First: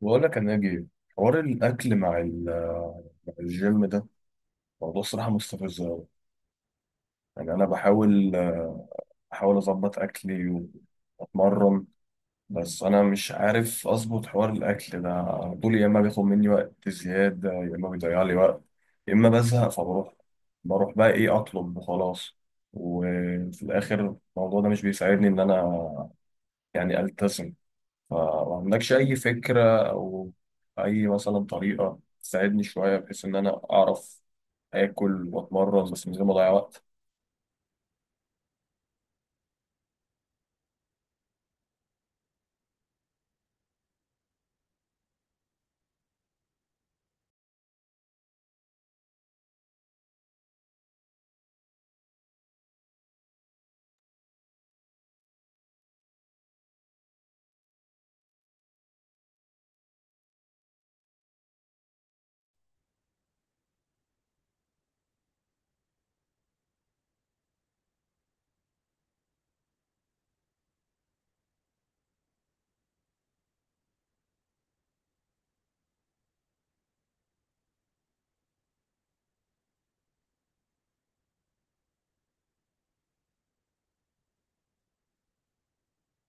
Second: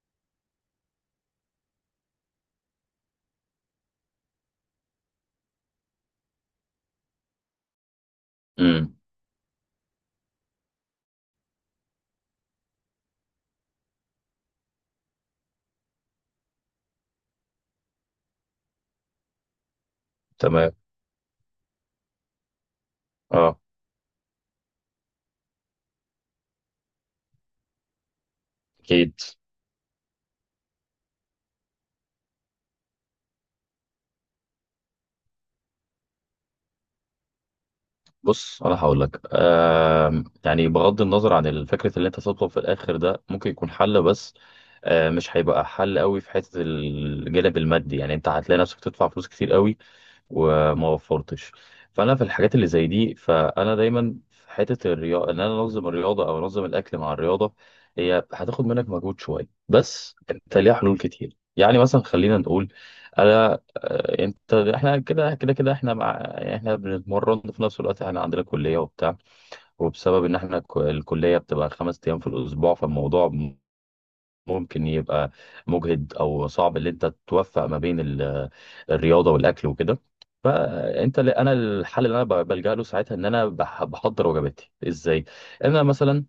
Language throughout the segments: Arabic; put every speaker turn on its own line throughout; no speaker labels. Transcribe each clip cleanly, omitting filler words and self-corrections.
بقول لك يا ناجي، حوار الاكل مع مع الجيم ده موضوع صراحه مستفز أوي. يعني انا بحاول
امم
بحاول اظبط اكلي واتمرن. بس انا مش عارف اظبط حوار الاكل ده على طول. يا اما بياخد مني وقت زياده، يا اما بيضيع لي وقت، يا اما بزهق فبروح
تمام.
بروح بقى ايه اطلب وخلاص.
اه
وفي الاخر الموضوع ده مش بيساعدني ان انا يعني التزم. فما عندكش
اكيد.
أي فكرة أو أي مثلا طريقة تساعدني شوية بحيث إن أنا أعرف آكل وأتمرن بس من غير ما أضيع وقت؟
بص، انا هقول لك يعني بغض النظر عن الفكره اللي انت تطلب في الاخر ده ممكن يكون حل، بس مش هيبقى حل قوي في حته الجانب المادي. يعني انت هتلاقي نفسك تدفع فلوس كتير قوي وما وفرتش. فانا في الحاجات اللي زي دي، فانا دايما في حته الرياضه ان انا انظم الرياضه او انظم الاكل مع الرياضه. هي هتاخد منك مجهود شويه، بس انت ليها حلول كتير. يعني مثلا خلينا نقول انا آه، انت احنا كده احنا مع يعني احنا بنتمرن وفي نفس الوقت احنا عندنا كليه وبتاع. وبسبب ان احنا الكليه بتبقى خمس ايام في الاسبوع، فالموضوع ممكن يبقى مجهد او صعب اللي انت توفق ما بين الرياضه والاكل وكده. فانت اللي انا الحل اللي انا بلجأ له ساعتها ان انا بحضر وجباتي ازاي. انا مثلا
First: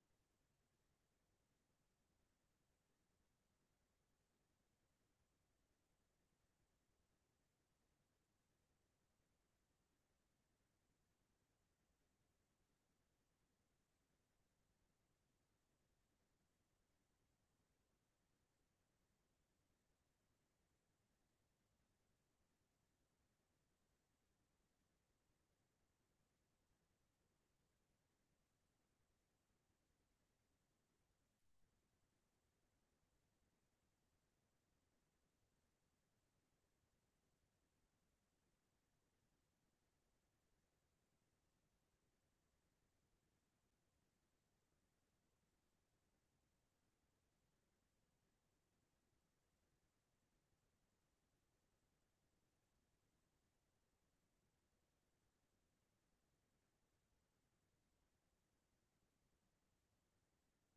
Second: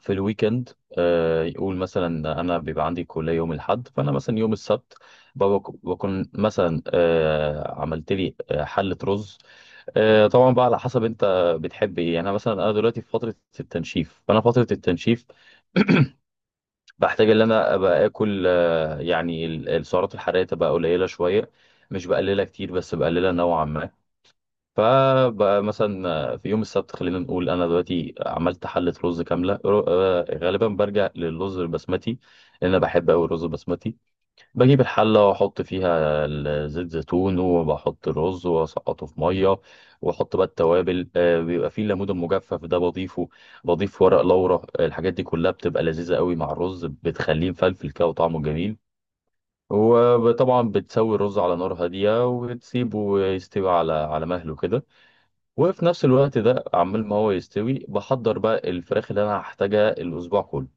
في الويكند، يقول مثلا انا بيبقى عندي كليه يوم الاحد، فانا مثلا يوم السبت بكون مثلا عملت لي حله رز. طبعا بقى على حسب انت بتحب ايه. يعني انا مثلا انا دلوقتي في فتره التنشيف، فانا فتره التنشيف بحتاج ان انا ابقى اكل السعرات الحراريه تبقى قليله شويه، مش بقللها كتير بس بقللها نوعا ما. فبقى مثلا في يوم السبت، خلينا نقول انا دلوقتي عملت حله رز كامله. غالبا برجع للرز البسمتي لان انا بحب قوي الرز البسمتي. بجيب الحلة وأحط فيها زيت زيتون، وبحط الرز وأسقطه في مية، وأحط بقى التوابل. بيبقى فيه الليمون المجفف ده بضيفه، بضيف ورق لورا. الحاجات دي كلها بتبقى لذيذة قوي مع الرز، بتخليه مفلفل كده وطعمه جميل. وطبعا بتسوي الرز على نار هادية وبتسيبه يستوي على مهله كده. وفي نفس الوقت ده عمال ما هو يستوي، بحضر بقى الفراخ اللي أنا هحتاجها الأسبوع كله.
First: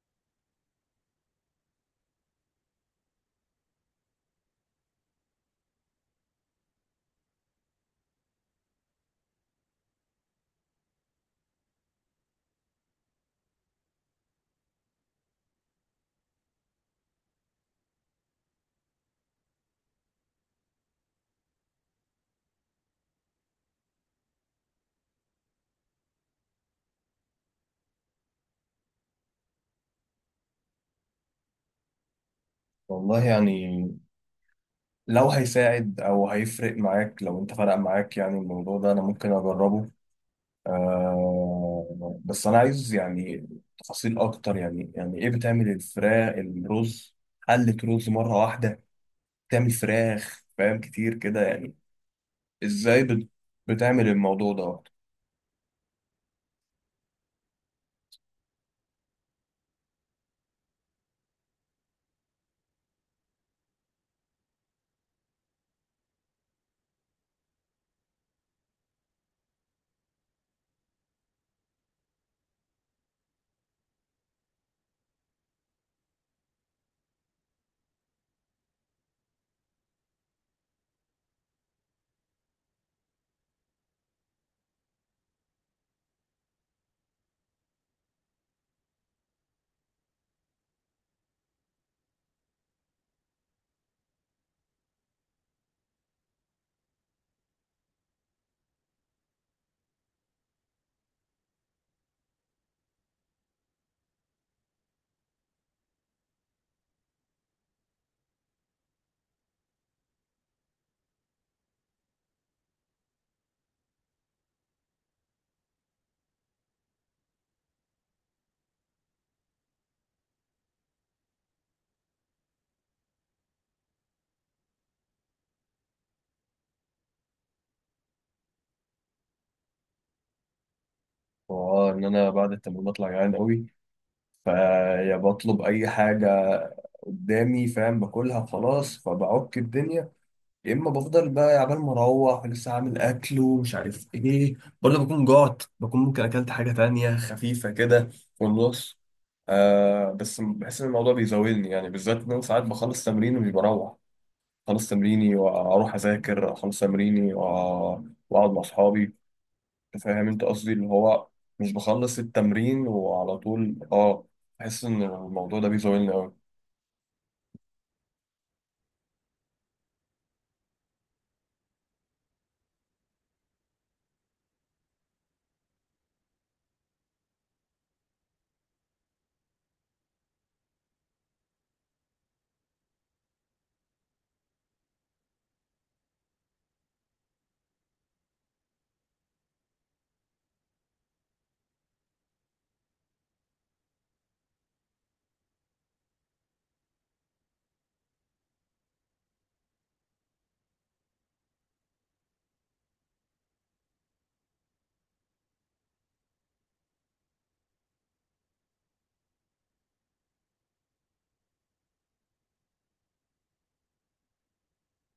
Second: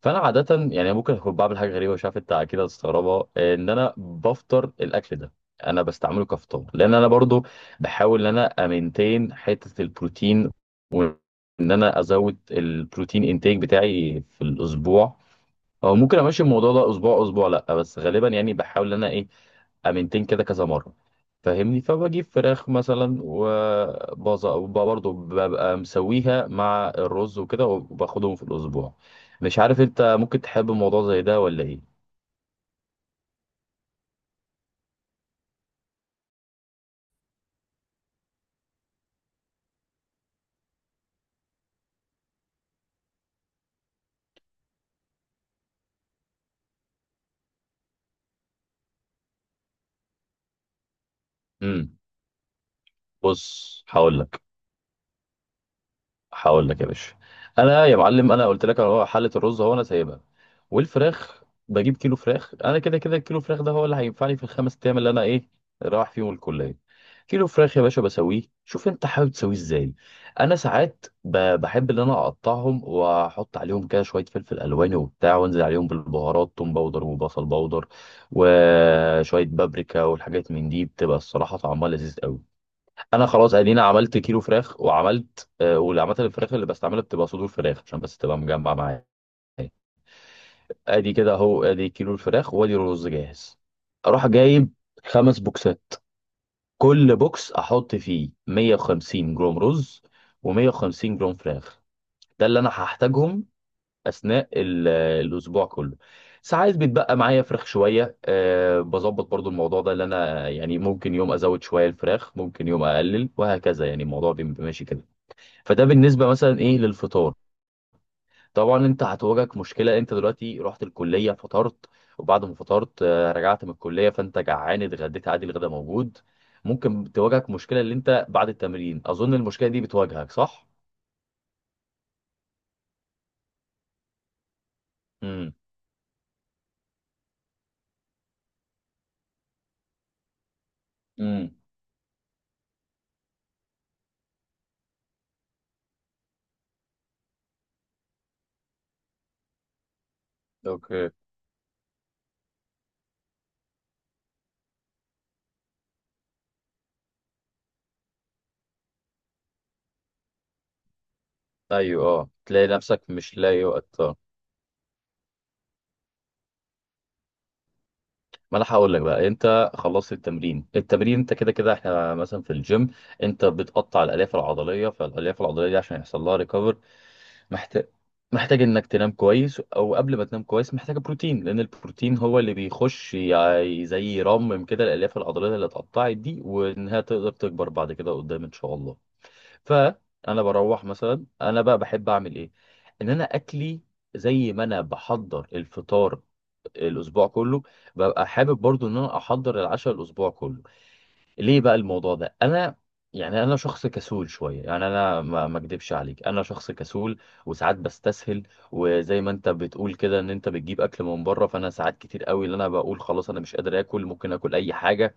فانا عاده يعني ممكن اكون بعمل حاجه غريبه، مش عارف انت اكيد هتستغربها، ان انا بفطر الاكل ده. انا بستعمله كفطار لان انا برضو بحاول ان انا امنتين حته البروتين، وان انا ازود البروتين انتاج بتاعي في الاسبوع. او ممكن امشي الموضوع ده اسبوع اسبوع، لا بس غالبا يعني بحاول ان انا ايه، امنتين كده كذا مره، فاهمني. فبجيب فراخ مثلا برضه ببقى مسويها مع الرز وكده، وباخدهم في الاسبوع. مش عارف انت ممكن تحب موضوع زي ده ولا ايه.
والله يعني لو هيساعد أو هيفرق معاك، لو أنت فرق معاك يعني، الموضوع ده أنا ممكن أجربه. آه، بس أنا عايز يعني تفاصيل أكتر. يعني يعني إيه بتعمل الفراخ الرز؟ قلة رز مرة واحدة، بتعمل فراخ فاهم كتير كده يعني؟
امم
إزاي
بص،
بتعمل الموضوع ده؟
هقول لك يا باشا. انا يا معلم، انا قلت لك اهو حله الرز اهو انا سايبها، والفراخ بجيب كيلو فراخ. انا كده كده الكيلو فراخ ده هو اللي هينفعني في الخمس ايام اللي انا ايه، رايح فيهم الكليه. كيلو فراخ يا باشا بسويه، شوف انت حابب تسويه ازاي. انا ساعات بحب ان انا اقطعهم واحط عليهم كده شويه فلفل الواني وبتاع، وانزل عليهم بالبهارات: توم باودر وبصل باودر وشويه بابريكا. والحاجات من دي بتبقى الصراحه طعمها لذيذ قوي. انا خلاص ادينا عملت كيلو فراخ وعملت آه، واللي عملت الفراخ اللي بستعملها بتبقى صدور فراخ عشان بس تبقى مجمع معايا. ادي كده اهو، ادي كيلو الفراخ وادي الرز جاهز. اروح جايب خمس بوكسات، كل بوكس احط فيه 150 جرام رز و150 جرام فراخ. ده اللي انا هحتاجهم اثناء الاسبوع كله. ساعات بيتبقى معايا فراخ شويه، أه بظبط برضو الموضوع ده. اللي انا يعني ممكن يوم ازود شويه الفراخ، ممكن يوم اقلل، وهكذا. يعني الموضوع بيبقى ماشي كده. فده بالنسبه مثلا ايه للفطار. طبعا انت هتواجهك مشكله، انت دلوقتي رحت الكليه فطرت، وبعد ما فطرت رجعت من الكليه فانت جعان، اتغديت عادي الغدا موجود. ممكن تواجهك مشكله اللي انت بعد التمرين، اظن المشكله دي بتواجهك صح.
واه، ان انا بعد التمرين بطلع جعان قوي، فيا
امم
بطلب اي حاجه قدامي فاهم، باكلها وخلاص فبعك الدنيا، يا اما بفضل
امم
بقى عبال ما اروح لسه عامل اكل ومش عارف ايه، ولا بكون جعت، بكون ممكن اكلت حاجه تانية خفيفه كده في النص. آه بس بحس ان
اوكي.
الموضوع بيزاولني، يعني بالذات ان انا ساعات بخلص تمرين ومش بروح. خلص تمريني واروح اذاكر، اخلص تمريني واقعد مع اصحابي. انت فاهم انت قصدي، اللي هو مش
ايوه
بخلص
اه، تلاقي
التمرين
نفسك مش
وعلى
لاقي
طول
وقت.
اه. بحس ان الموضوع ده بيزولني قوي.
ما انا هقول لك بقى. انت خلصت التمرين، التمرين انت كده كده احنا مثلا في الجيم انت بتقطع الالياف العضليه. فالالياف العضليه دي عشان يحصل لها ريكفر محتاج، محتاج انك تنام كويس، او قبل ما تنام كويس محتاج بروتين، لان البروتين هو اللي بيخش يعني زي يرمم كده الالياف العضليه اللي اتقطعت دي، وانها تقدر تكبر بعد كده قدام ان شاء الله. فانا بروح مثلا، انا بقى بحب اعمل ايه؟ ان انا اكلي زي ما انا بحضر الفطار الاسبوع كله، ببقى حابب برضو ان انا احضر العشاء الاسبوع كله. ليه بقى الموضوع ده؟ انا يعني انا شخص كسول شويه، يعني انا ما اكدبش عليك، انا شخص كسول وساعات بستسهل. وزي ما انت بتقول كده ان انت بتجيب اكل من بره، فانا ساعات كتير قوي اللي انا بقول خلاص انا مش قادر اكل، ممكن اكل اي حاجه،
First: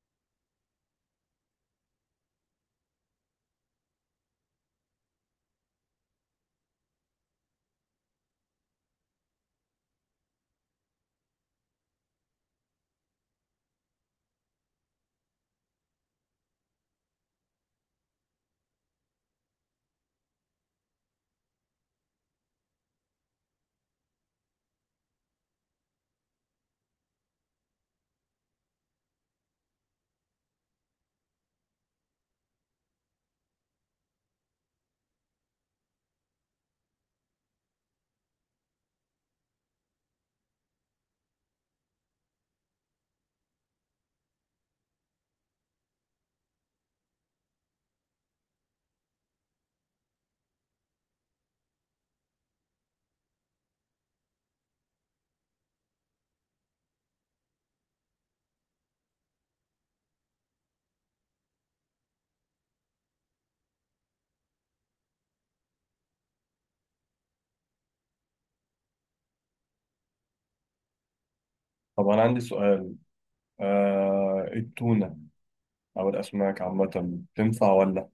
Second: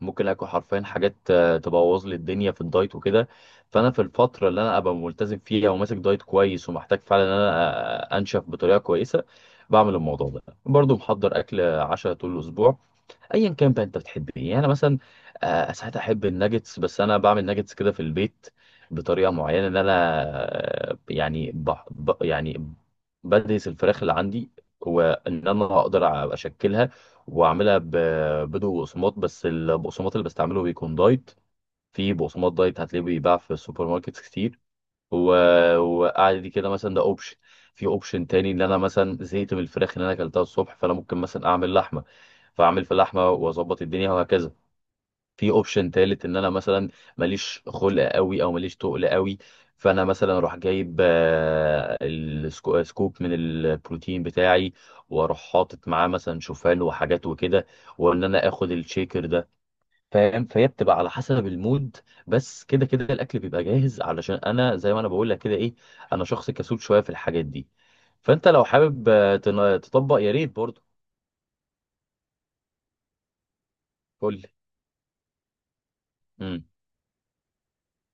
ممكن اكل حرفيا حاجات تبوظ لي الدنيا في الدايت وكده. فانا في الفتره اللي انا ابقى ملتزم فيها وماسك دايت كويس ومحتاج فعلا ان انا انشف بطريقه كويسه، بعمل الموضوع ده برضو، محضر اكل عشاء طول الاسبوع. ايا كان بقى انت بتحب ايه. يعني انا مثلا ساعات احب الناجتس، بس انا بعمل ناجتس كده في البيت بطريقه معينه ان انا آه، يعني بح ب يعني بدرس الفراخ اللي عندي، وان انا اقدر اشكلها واعملها بدون بقسماط، بس البقسماط اللي بستعمله بيكون دايت. في بقسماط دايت هتلاقيه بيتباع في السوبر ماركت كتير. و... وقعد دي كده مثلا، ده اوبشن. في اوبشن تاني ان انا مثلا زهقت من الفراخ اللي انا اكلتها الصبح، فانا ممكن مثلا اعمل لحمه، فاعمل في لحمه واظبط الدنيا وهكذا. في اوبشن تالت ان انا مثلا ماليش خلق قوي او ماليش تقل قوي، فانا مثلا اروح جايب سكوب من البروتين بتاعي، واروح حاطط معاه مثلا شوفان وحاجات وكده، وان انا اخد الشيكر ده، فاهم. فهي بتبقى على حسب المود، بس كده كده الاكل بيبقى جاهز. علشان انا زي ما انا بقول لك كده ايه، انا شخص كسول شويه في الحاجات دي. فانت لو حابب تطبق يا ريت برضه.
طب انا عندي سؤال،
قول لي.
آه التونة او الاسماك
امم
عامة تنفع ولا؟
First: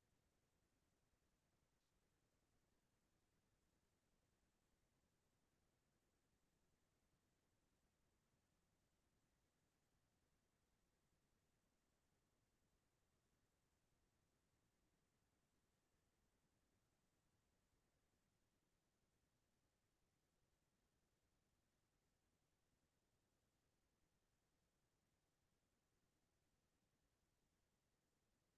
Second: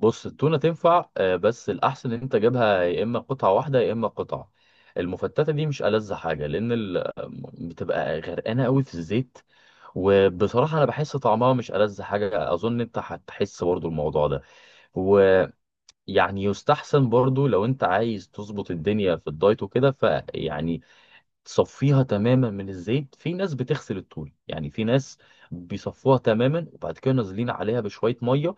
بص، التونه تنفع بس الاحسن ان انت جايبها يا اما قطعه واحده يا اما قطعه. المفتته دي مش ألذ حاجه، لان بتبقى غرقانه قوي في الزيت، وبصراحه انا بحس طعمها مش ألذ حاجه، اظن انت هتحس برضه الموضوع ده. يعني يستحسن برضو لو انت عايز تظبط الدنيا في الدايت وكده، فيعني تصفيها تماما من الزيت. في ناس بتغسل الطول، يعني في ناس بيصفوها تماما وبعد كده نازلين عليها بشوية مية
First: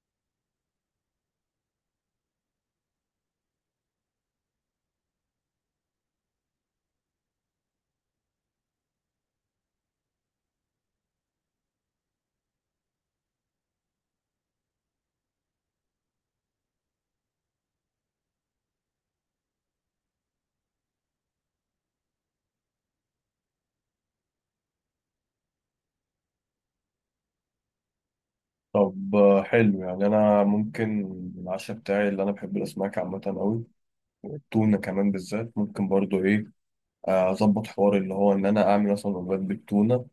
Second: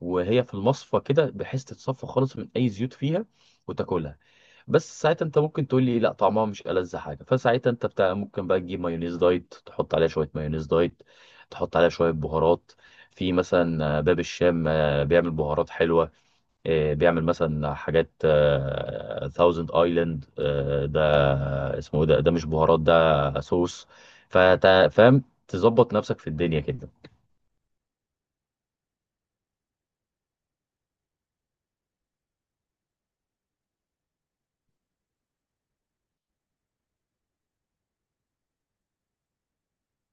وهي في المصفى كده، بحيث تتصفى خالص من اي زيوت فيها وتاكلها. بس ساعتها انت ممكن تقول لي لا طعمها مش ألذ حاجة، فساعتها انت بتاع ممكن بقى تجيب مايونيز دايت، تحط عليها شوية مايونيز دايت، تحط عليها شوية بهارات. في مثلا باب الشام بيعمل بهارات حلوة، بيعمل مثلا حاجات ثاوزند ايلاند ده. اسمه إيه ده؟ ده مش بهارات، ده صوص. فاهم، تظبط نفسك في الدنيا كده.
طب حلو. يعني انا ممكن العشاء بتاعي، اللي انا بحب الاسماك عامة قوي والتونة كمان بالذات، ممكن برضو ايه اظبط حوار اللي هو ان انا اعمل مثلا وجبات بالتونة.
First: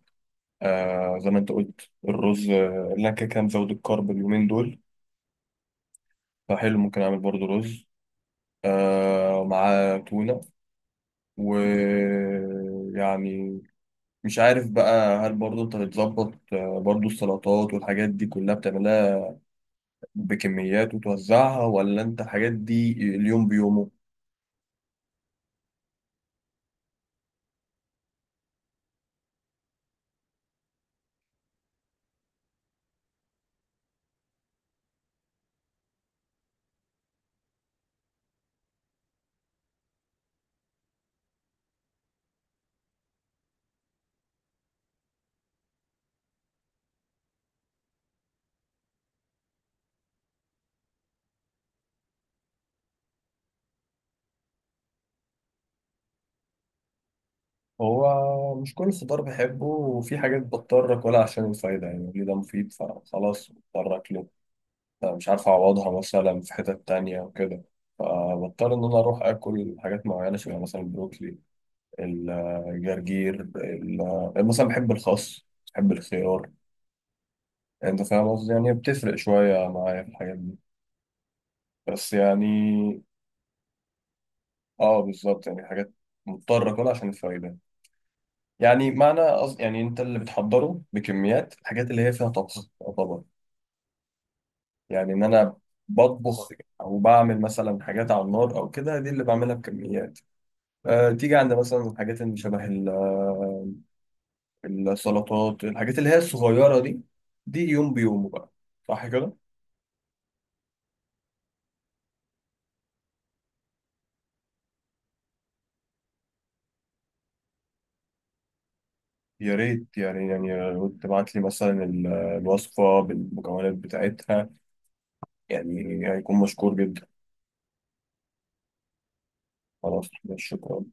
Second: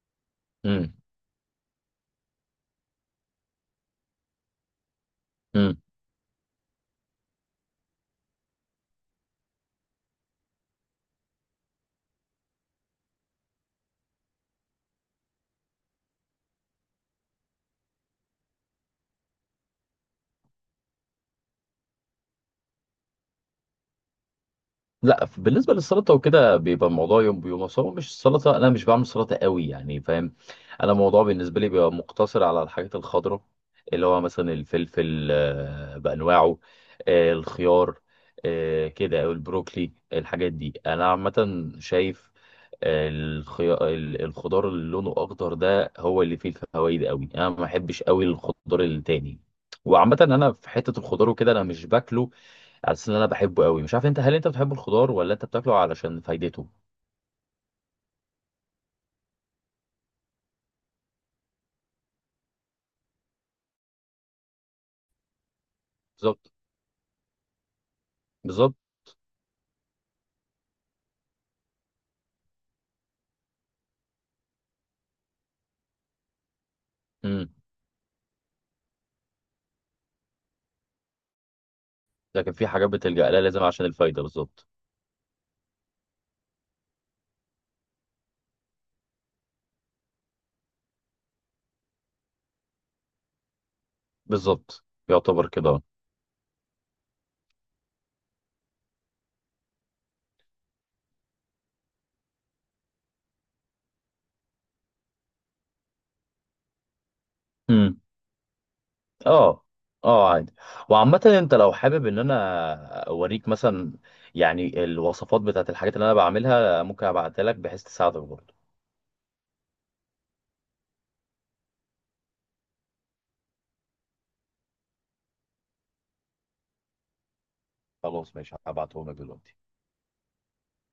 امم
آه زي ما انت قلت الرز، اللي انا كده كده مزود الكرب اليومين دول.
امم
فحلو ممكن اعمل برضو رز آه مع تونة. ويعني مش عارف بقى، هل برضه انت بتظبط برضه السلطات والحاجات دي كلها بتعملها بكميات وتوزعها، ولا انت الحاجات دي اليوم بيومه؟
لا، بالنسبه للسلطه وكده بيبقى الموضوع يوم بيوم. أصل هو مش السلطه، انا مش بعمل سلطه قوي يعني، فاهم. انا الموضوع بالنسبه لي بيبقى مقتصر على الحاجات الخضراء، اللي هو مثلا الفلفل بانواعه، الخيار، كده، او البروكلي. الحاجات دي انا عامه شايف الخضار اللي لونه اخضر ده هو اللي فيه الفوائد قوي. انا ما بحبش قوي الخضار التاني. وعامة انا في حتة الخضار وكده انا مش باكله على اساس ان انا بحبه قوي. مش عارف انت، هل انت بتحب الخضار ولا انت بتاكله علشان فايدته؟
هو مش كل خضار بحبه، وفي حاجات بضطر اكلها عشان الفايدة، يعني ليه ده مفيد فخلاص بضطر اكله. مش عارف اعوضها مثلا
بالظبط.
في حتت تانية وكده، فبضطر
بالظبط.
ان انا اروح اكل حاجات معينة شبه مثلا البروكلي، الجرجير، مثلا بحب الخس، بحب الخيار.
امم
يعني انت فاهم قصدي، يعني بتفرق شوية معايا في الحاجات دي. بس
لكن في حاجات
يعني
بتلجأ لها لازم عشان الفايدة. بالظبط.
اه بالظبط، يعني حاجات مضطر اكلها عشان الفايدة. يعني معنى قصد، يعني انت اللي بتحضره بكميات الحاجات اللي هي فيها طبخ. طبعا،
بالظبط،
يعني ان
يعتبر
انا
كده.
بطبخ او بعمل مثلا حاجات على النار او كده، دي اللي بعملها بكميات. أه تيجي عند مثلا الحاجات اللي شبه السلطات، الحاجات اللي هي الصغيرة دي، دي يوم
امم
بيومه بقى. صح كده؟
اه. اه عادي. وعامة انت لو حابب ان انا اوريك مثلا يعني الوصفات بتاعت الحاجات اللي انا بعملها، ممكن ابعتها لك بحيث تساعدك برضه.
يا ريت، يعني يعني لو تبعت لي مثلا الوصفة بالمكونات بتاعتها، يعني هيكون مشكور جدا.
خلاص ماشي، هبعتهم لك دلوقتي.
خلاص، شكرا.